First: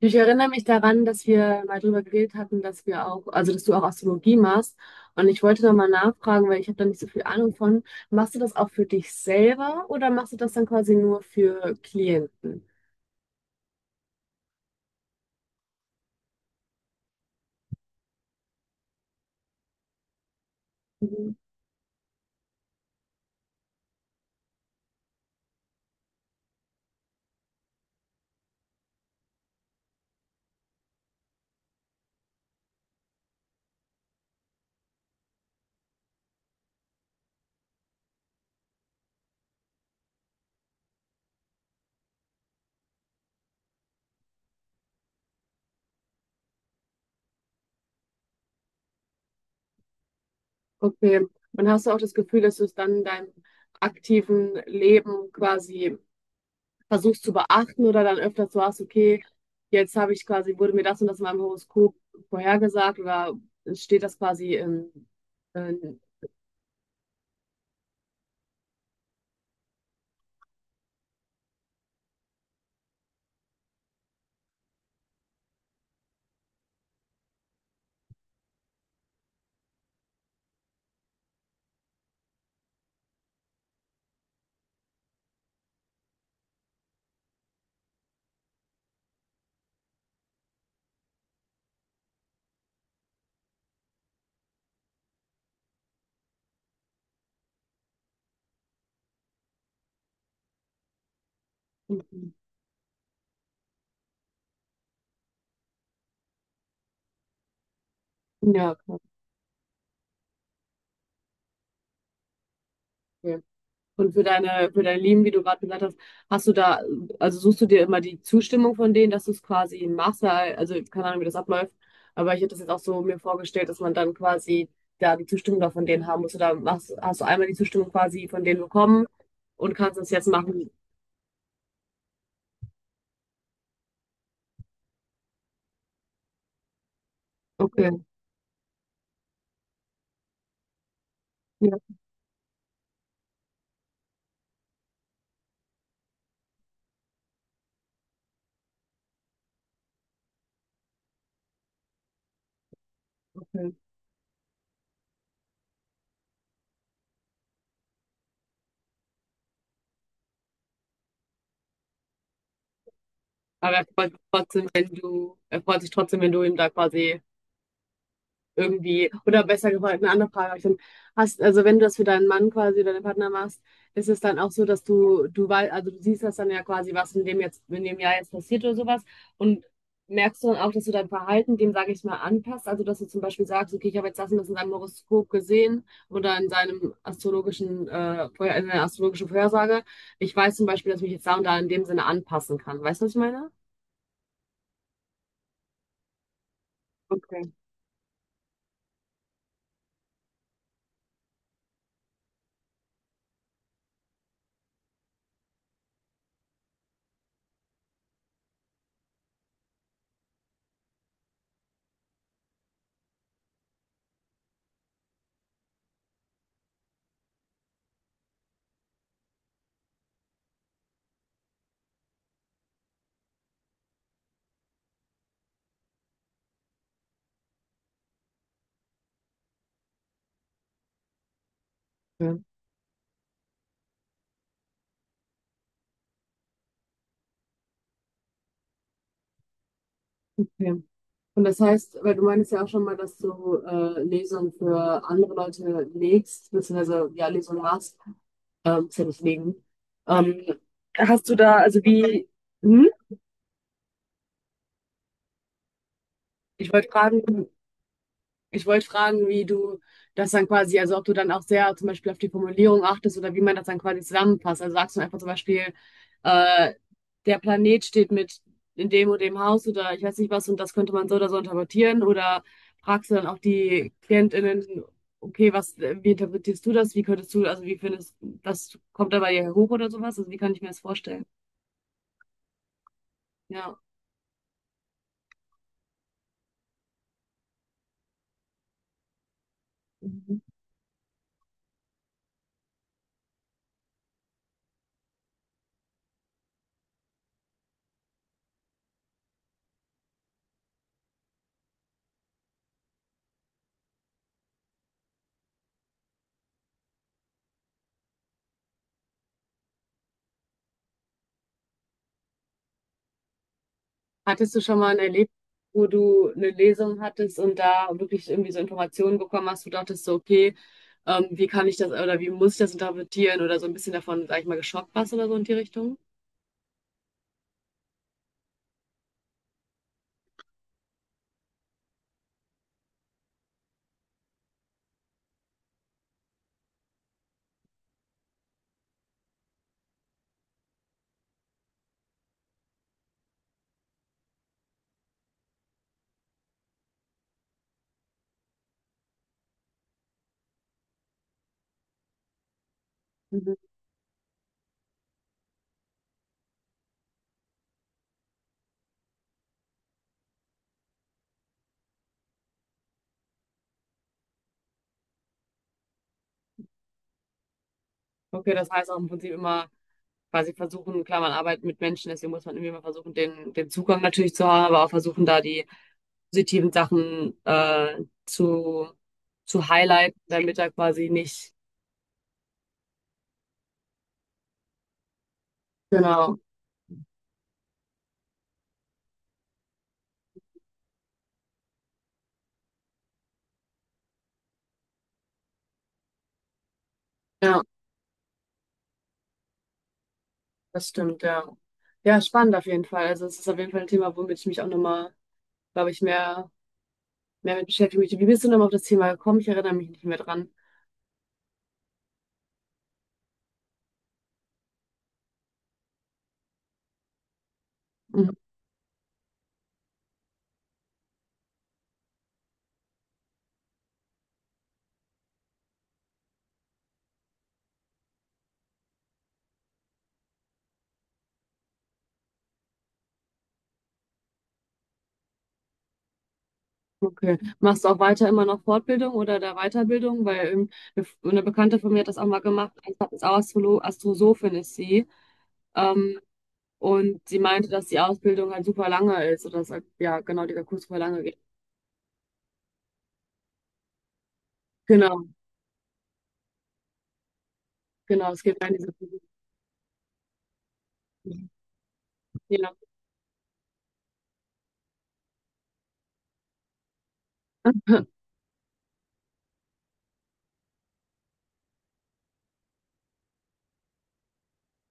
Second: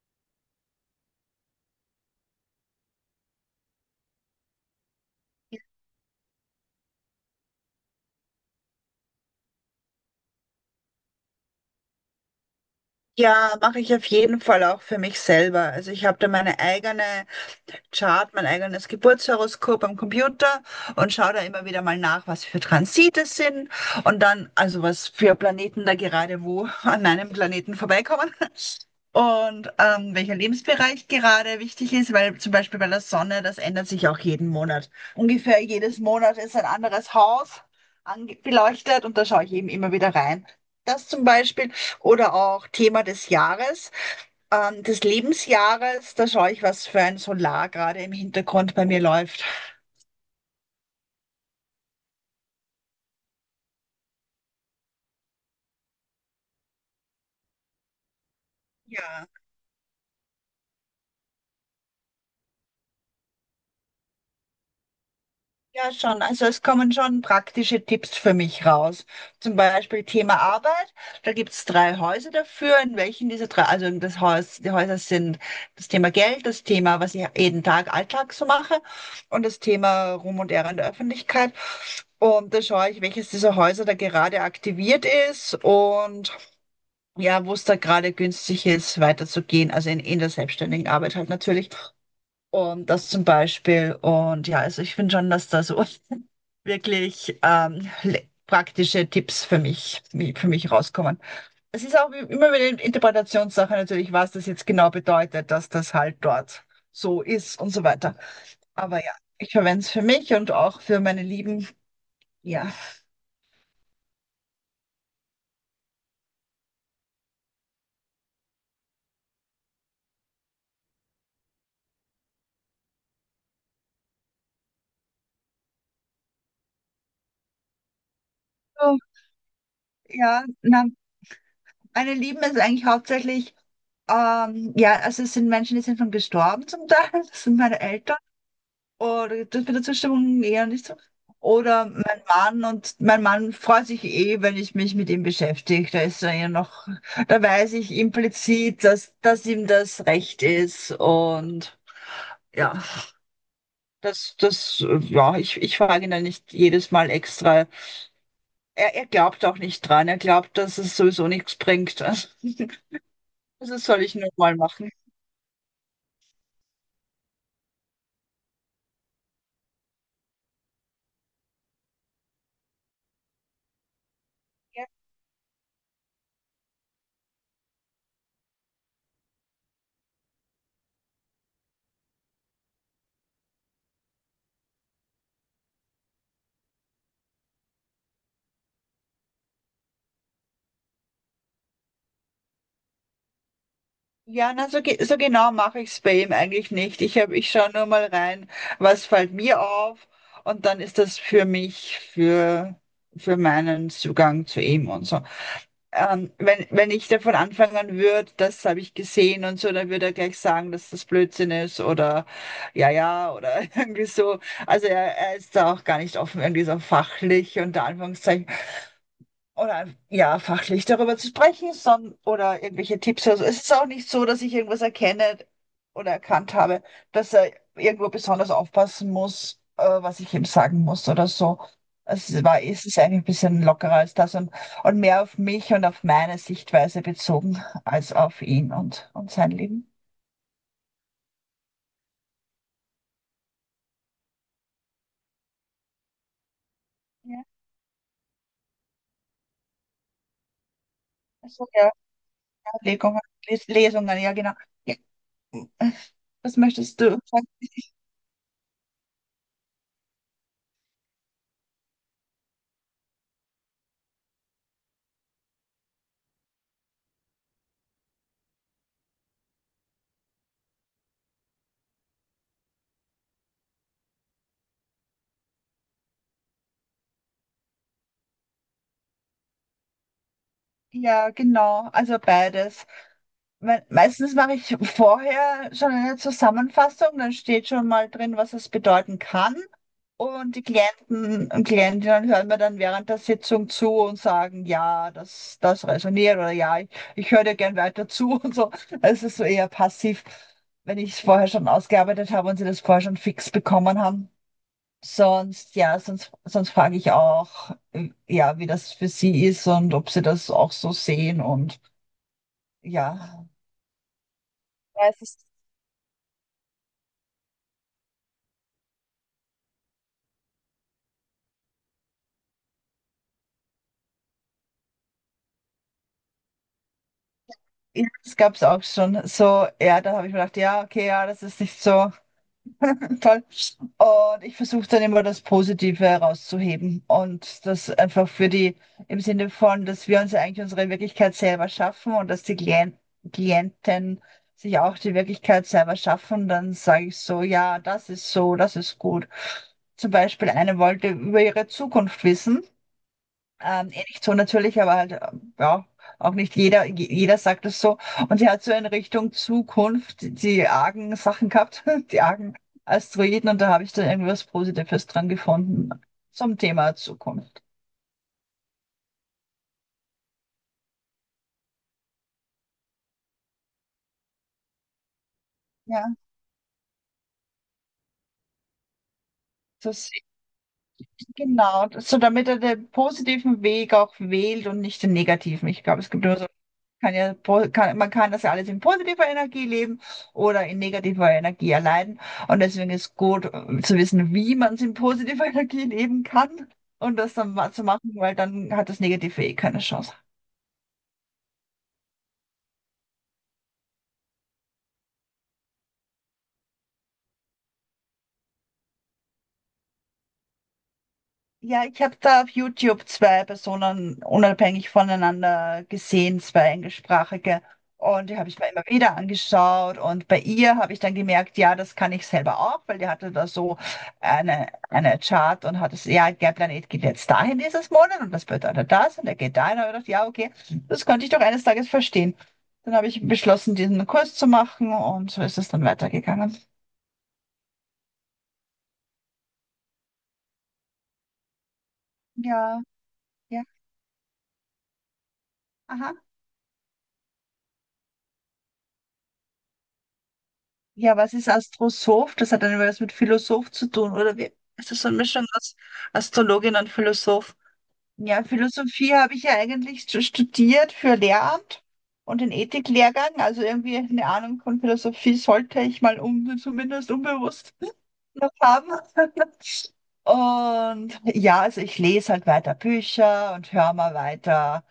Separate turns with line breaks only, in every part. Ich erinnere mich daran, dass wir mal drüber geredet hatten, dass wir auch, also dass du auch Astrologie machst. Und ich wollte da mal nachfragen, weil ich habe da nicht so viel Ahnung von. Machst du das auch für dich selber oder machst du das dann quasi nur für Klienten?
Ja, mache ich auf jeden Fall auch für mich selber. Also ich habe da meine eigene Chart, mein eigenes Geburtshoroskop am Computer und schaue
Mhm.
da immer wieder mal nach, was für Transite sind und dann, also was für Planeten da gerade wo an meinem Planeten vorbeikommen. Und welcher Lebensbereich gerade wichtig ist, weil zum Beispiel bei der Sonne, das ändert sich auch jeden Monat. Ungefähr jedes Monat ist ein anderes Haus beleuchtet und da schaue ich eben immer wieder rein. Das zum Beispiel. Oder auch Thema des Jahres, des Lebensjahres, da schaue ich, was für ein Solar gerade im Hintergrund bei mir läuft.
Okay. Und hast du auch das Gefühl, dass du es dann in deinem aktiven Leben quasi versuchst zu beachten oder dann öfter so hast, okay,
Ja.
jetzt habe ich quasi, wurde mir das und das in meinem Horoskop vorhergesagt oder steht das quasi
Ja,
in,
schon. Also es kommen schon praktische Tipps für mich raus. Zum Beispiel Thema Arbeit. Da gibt es drei Häuser dafür, in welchen diese drei, also das Haus, die Häuser sind das Thema Geld, das Thema, was ich jeden Tag Alltag so mache, und das Thema Ruhm und Ehre in der Öffentlichkeit. Und da schaue ich, welches dieser Häuser da gerade aktiviert ist und ja, wo es da gerade günstig ist, weiterzugehen. Also in der selbstständigen Arbeit halt natürlich. Und das zum Beispiel. Und ja, also ich finde schon, dass da so wirklich praktische Tipps für mich rauskommen. Es ist auch
in
immer wieder eine Interpretationssache natürlich, was das jetzt genau bedeutet, dass das halt dort so ist und so weiter.
ja,
Aber ja, ich verwende es für mich und auch für meine Lieben. Ja.
okay? Und für deine, für dein Leben, wie du gerade gesagt hast, hast du da, also suchst du dir immer die Zustimmung von denen, dass du es quasi machst, weil- also keine Ahnung, wie das abläuft, aber ich hätte das jetzt auch so mir vorgestellt, dass man dann quasi da die Zustimmung da von denen haben muss oder machst, hast du einmal die Zustimmung quasi von denen
So,
bekommen und kannst es jetzt
ja,
machen.
na, meine Lieben ist eigentlich hauptsächlich, ja, also es sind Menschen, die sind schon gestorben zum Teil. Das sind meine
Okay,
Eltern. Oder das mit der Zustimmung eher nicht so.
ja,
Oder mein Mann, und mein Mann freut sich eh, wenn ich mich mit ihm beschäftige. Da ist er ja noch, da weiß ich implizit, dass ihm das recht ist. Und ja,
okay.
ja, ich frage ihn dann nicht jedes Mal extra. Er glaubt auch nicht dran. Er glaubt, dass es sowieso nichts bringt. Also,
Aber
das
er
soll
freut
ich
sich
nur mal
trotzdem,
machen.
wenn du, er freut sich trotzdem, wenn du ihm da quasi irgendwie, oder besser gefragt, eine andere Frage habe ich dann, hast, also wenn du das für deinen Mann quasi oder deinen Partner machst, ist es dann auch so, dass du weißt, also du siehst das dann ja quasi, was in dem jetzt, in dem Jahr jetzt passiert oder sowas und merkst du dann auch, dass du dein Verhalten dem, sage ich mal, anpasst, also dass du zum Beispiel sagst, okay, ich habe jetzt das und das in seinem Horoskop gesehen oder in seinem astrologischen, Vorher- in seiner astrologischen Vorhersage, ich weiß zum Beispiel, dass ich mich jetzt da und da in dem Sinne anpassen kann, weißt du, was ich meine?
Ja, na, so, so genau mache ich es bei ihm eigentlich nicht. Ich hab,
Okay.
ich schaue nur mal rein, was fällt mir auf, und dann ist das für mich, für meinen Zugang zu ihm und so. Wenn wenn, ich davon anfangen würde, das habe ich gesehen und so, dann würde er gleich sagen, dass das Blödsinn ist, oder ja, ja, oder irgendwie so. Also er ist da auch gar nicht offen, irgendwie so fachlich unter Anführungszeichen oder ja, fachlich darüber zu sprechen, sondern oder irgendwelche Tipps. Also es ist auch nicht so, dass ich irgendwas erkenne oder erkannt habe, dass er irgendwo besonders aufpassen muss, was ich ihm sagen muss oder so.
Ja,
Es ist eigentlich ein bisschen lockerer als das, und mehr auf mich und auf meine Sichtweise bezogen als auf ihn und sein Leben.
okay. Und das heißt, weil du meinst ja auch schon mal, dass du Lesungen für andere Leute legst, beziehungsweise ja,
Ja,
Lesungen machst, ist ja nicht legen. Ähm, hast du da,
also
also
ja,
wie, hm?
Legungen, Lesungen, ja genau. Ja. Was
Ich wollte
möchtest du sagen?
fragen, Ich wollte fragen, wie du das dann quasi, also ob du dann auch sehr zum Beispiel auf die Formulierung achtest oder wie man das dann quasi zusammenpasst. Also sagst du einfach zum Beispiel, äh, der Planet steht mit in dem und dem Haus oder ich weiß nicht was und das könnte man so oder so interpretieren oder fragst du dann auch die KlientInnen, okay, was, wie interpretierst du das? Wie könntest du, also wie findest, was kommt da bei dir hoch oder sowas? Also wie kann ich mir das vorstellen?
Ja, genau, also beides.
Ja.
Me Meistens mache ich vorher schon eine Zusammenfassung, dann steht schon mal drin, was es bedeuten kann. Und die Klienten und Klientinnen hören mir dann während der Sitzung zu und sagen, ja, das resoniert, oder ja, ich höre dir gern weiter zu und so. Es ist so eher passiv, wenn ich es vorher schon ausgearbeitet habe und sie das vorher schon fix bekommen haben. Sonst, ja, sonst frage ich auch, ja, wie das für sie ist und ob sie das auch so sehen und ja.
Hattest du schon mal ein
Ja, es
Erlebnis,
ist
wo du eine Lesung hattest und da wirklich irgendwie so Informationen bekommen hast, wo du dachtest so, okay, wie kann ich das oder wie muss ich das interpretieren oder so ein bisschen davon, sag ich mal, geschockt warst oder so in die Richtung?
Ja, das gab es auch schon. So, ja, da habe ich mir gedacht, ja, okay, ja, das ist nicht so toll. Und ich versuche dann immer das Positive herauszuheben und das einfach für die, im Sinne von, dass wir uns ja eigentlich unsere Wirklichkeit selber schaffen und dass die Klienten sich auch die Wirklichkeit selber schaffen, dann sage ich so, ja, das ist so, das ist gut. Zum Beispiel, eine wollte über ihre Zukunft wissen.
Mhm.
Eh nicht so natürlich, aber halt, ja, auch nicht jeder, jeder sagt es so. Und sie hat so in Richtung Zukunft die argen Sachen gehabt, die argen Asteroiden, und da habe ich dann irgendwas Positives dran gefunden zum Thema Zukunft.
Okay, das heißt auch im Prinzip immer quasi versuchen, klar, man arbeitet mit Menschen, deswegen muss man irgendwie mal versuchen, den, den Zugang natürlich zu haben, aber auch versuchen, da die
Ja,
positiven Sachen zu
das,
highlighten, damit er quasi nicht.
genau. So, damit er den positiven Weg auch wählt und nicht den negativen. Ich glaube, es gibt nur
Genau,
so kann, man kann das ja alles in positiver Energie leben oder in negativer Energie erleiden. Und deswegen ist gut, zu wissen, wie man es in positiver Energie leben kann und das dann
ja,
zu machen, weil dann hat das Negative eh keine Chance.
das stimmt, ja. Ja, spannend auf jeden Fall. Also es ist auf jeden Fall ein Thema, womit ich mich auch nochmal, glaube ich, mehr, mehr mit beschäftigen möchte. Wie bist du nochmal auf das Thema gekommen? Ich erinnere mich nicht mehr dran.
Ja, ich habe da auf YouTube zwei Personen unabhängig voneinander gesehen, zwei englischsprachige. Und die habe ich mir immer wieder angeschaut. Und bei ihr habe ich dann gemerkt, ja, das kann ich selber auch, weil die hatte da so eine Chart und hat es, ja, der Planet geht jetzt dahin dieses Monat und das bedeutet das und er geht dahin. Und ich dachte, ja, okay, das konnte ich doch eines Tages verstehen. Dann habe ich beschlossen, diesen Kurs zu machen, und so ist es dann weitergegangen.
Okay. Machst du auch weiter immer noch Fortbildung oder der Weiterbildung? Weil eine F- eine Bekannte von mir hat das auch mal gemacht,
Ja,
ist auch
ja,
Astrolo Astrosophin ist sie.
aha.
Ähm, und sie meinte, dass die Ausbildung halt super lange ist oder dass halt, ja, genau, dieser Kurs super
Ja,
lange
was
geht.
ist Astrosoph? Das hat dann was mit Philosoph zu tun, oder wie? Ist das so eine
Genau,
Mischung aus Astrologin und Philosoph?
genau, es
Ja,
gibt eine diese.
Philosophie habe ich ja eigentlich studiert für Lehramt und den
Ja.
Ethiklehrgang. Also irgendwie eine Ahnung von Philosophie sollte ich mal um, zumindest unbewusst noch haben. Und ja, also ich lese halt weiter Bücher und höre mal weiter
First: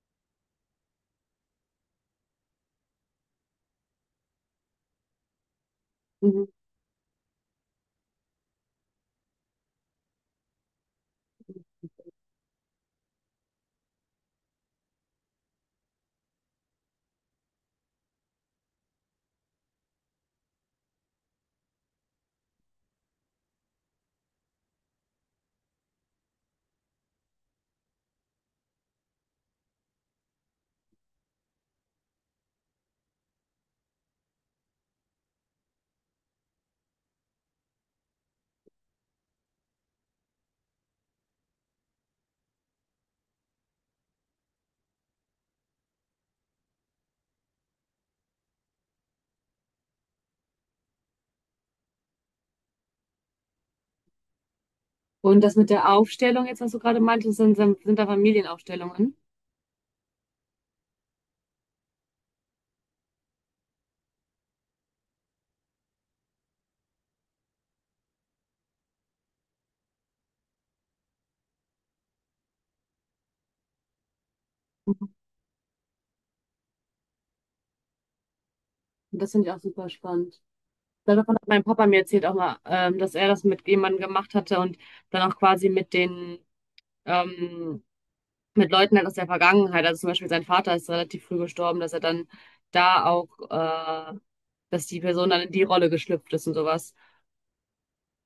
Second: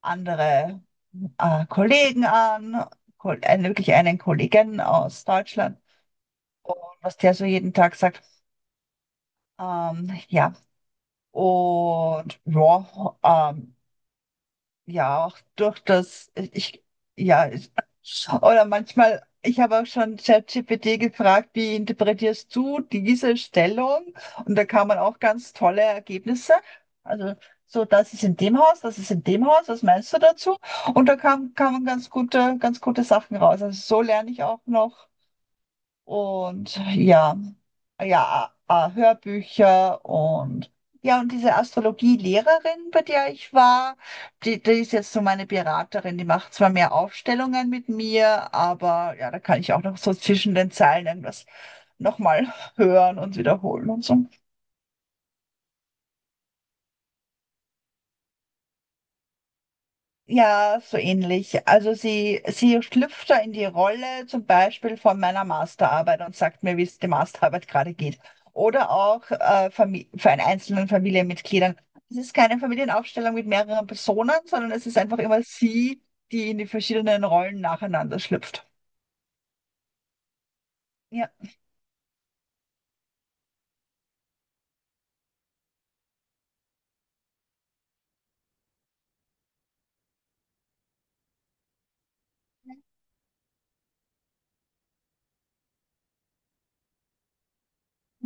andere Kollegen an, wirklich einen Kollegen aus Deutschland,
Mhm.
und was der so jeden Tag sagt. Ähm, ja, und ja, ähm, ja, auch durch das, ja, ich, oder manchmal, ich habe auch schon ChatGPT gefragt, wie interpretierst du diese Stellung? Und da kann man auch ganz tolle Ergebnisse. Also, so, das ist in dem Haus, das ist in dem Haus, was meinst du dazu? Und kamen ganz gute Sachen raus. Also, so lerne ich auch noch. Und ja, ja, Hörbücher und ja, und diese Astrologielehrerin, bei der ich war, die ist jetzt so meine Beraterin, die macht zwar mehr Aufstellungen mit mir, aber ja, da kann ich auch noch so zwischen den Zeilen irgendwas nochmal hören und wiederholen und so.
Und das mit der Aufstellung jetzt, was du gerade meintest, sind da Familienaufstellungen.
Ja, so ähnlich. Also sie schlüpft da in die Rolle zum Beispiel von meiner Masterarbeit und sagt mir, wie es der Masterarbeit gerade geht. Oder auch für einen einzelnen Familienmitgliedern. Es ist keine Familienaufstellung mit mehreren Personen, sondern es ist
Mhm.
einfach immer sie, die in die verschiedenen Rollen nacheinander schlüpft.
Und das finde ich auch super spannend.
Ja,
Davon hat mein Papa mir erzählt auch mal, dass er das mit jemandem gemacht hatte und dann auch quasi mit den ähm, mit Leuten halt aus der Vergangenheit. Also zum Beispiel sein Vater ist relativ früh gestorben, dass er dann da auch, dass die Person dann in die Rolle geschlüpft ist und sowas.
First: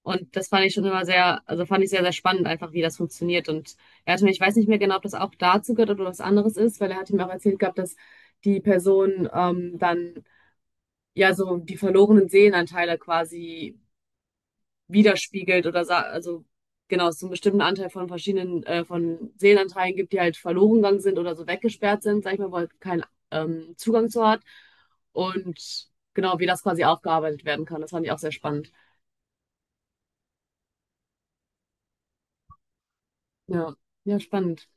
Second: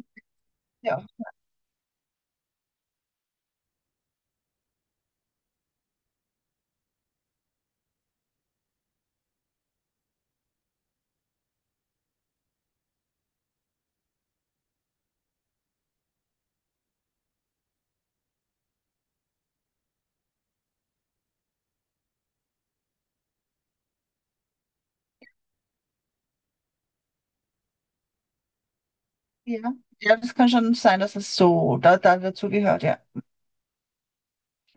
Und das fand ich schon
ja,
immer sehr, also fand ich sehr, sehr spannend einfach, wie das funktioniert. Und er hatte mir, ich weiß nicht mehr genau, ob das auch dazu gehört oder was anderes ist, weil er hat ihm auch erzählt gehabt, dass die Person dann ja so die verlorenen Seelenanteile quasi widerspiegelt oder sa- also genau, es so einen bestimmten Anteil von verschiedenen von Seelenanteilen gibt, die halt verloren gegangen sind oder so weggesperrt sind, sag ich mal, wo halt kein Zugang zu hat. Und genau, wie das quasi aufgearbeitet werden kann. Das fand ich auch sehr spannend.
ja. Ja, das kann schon sein, dass es so da dazu gehört, ja.
Ja, ja, spannend.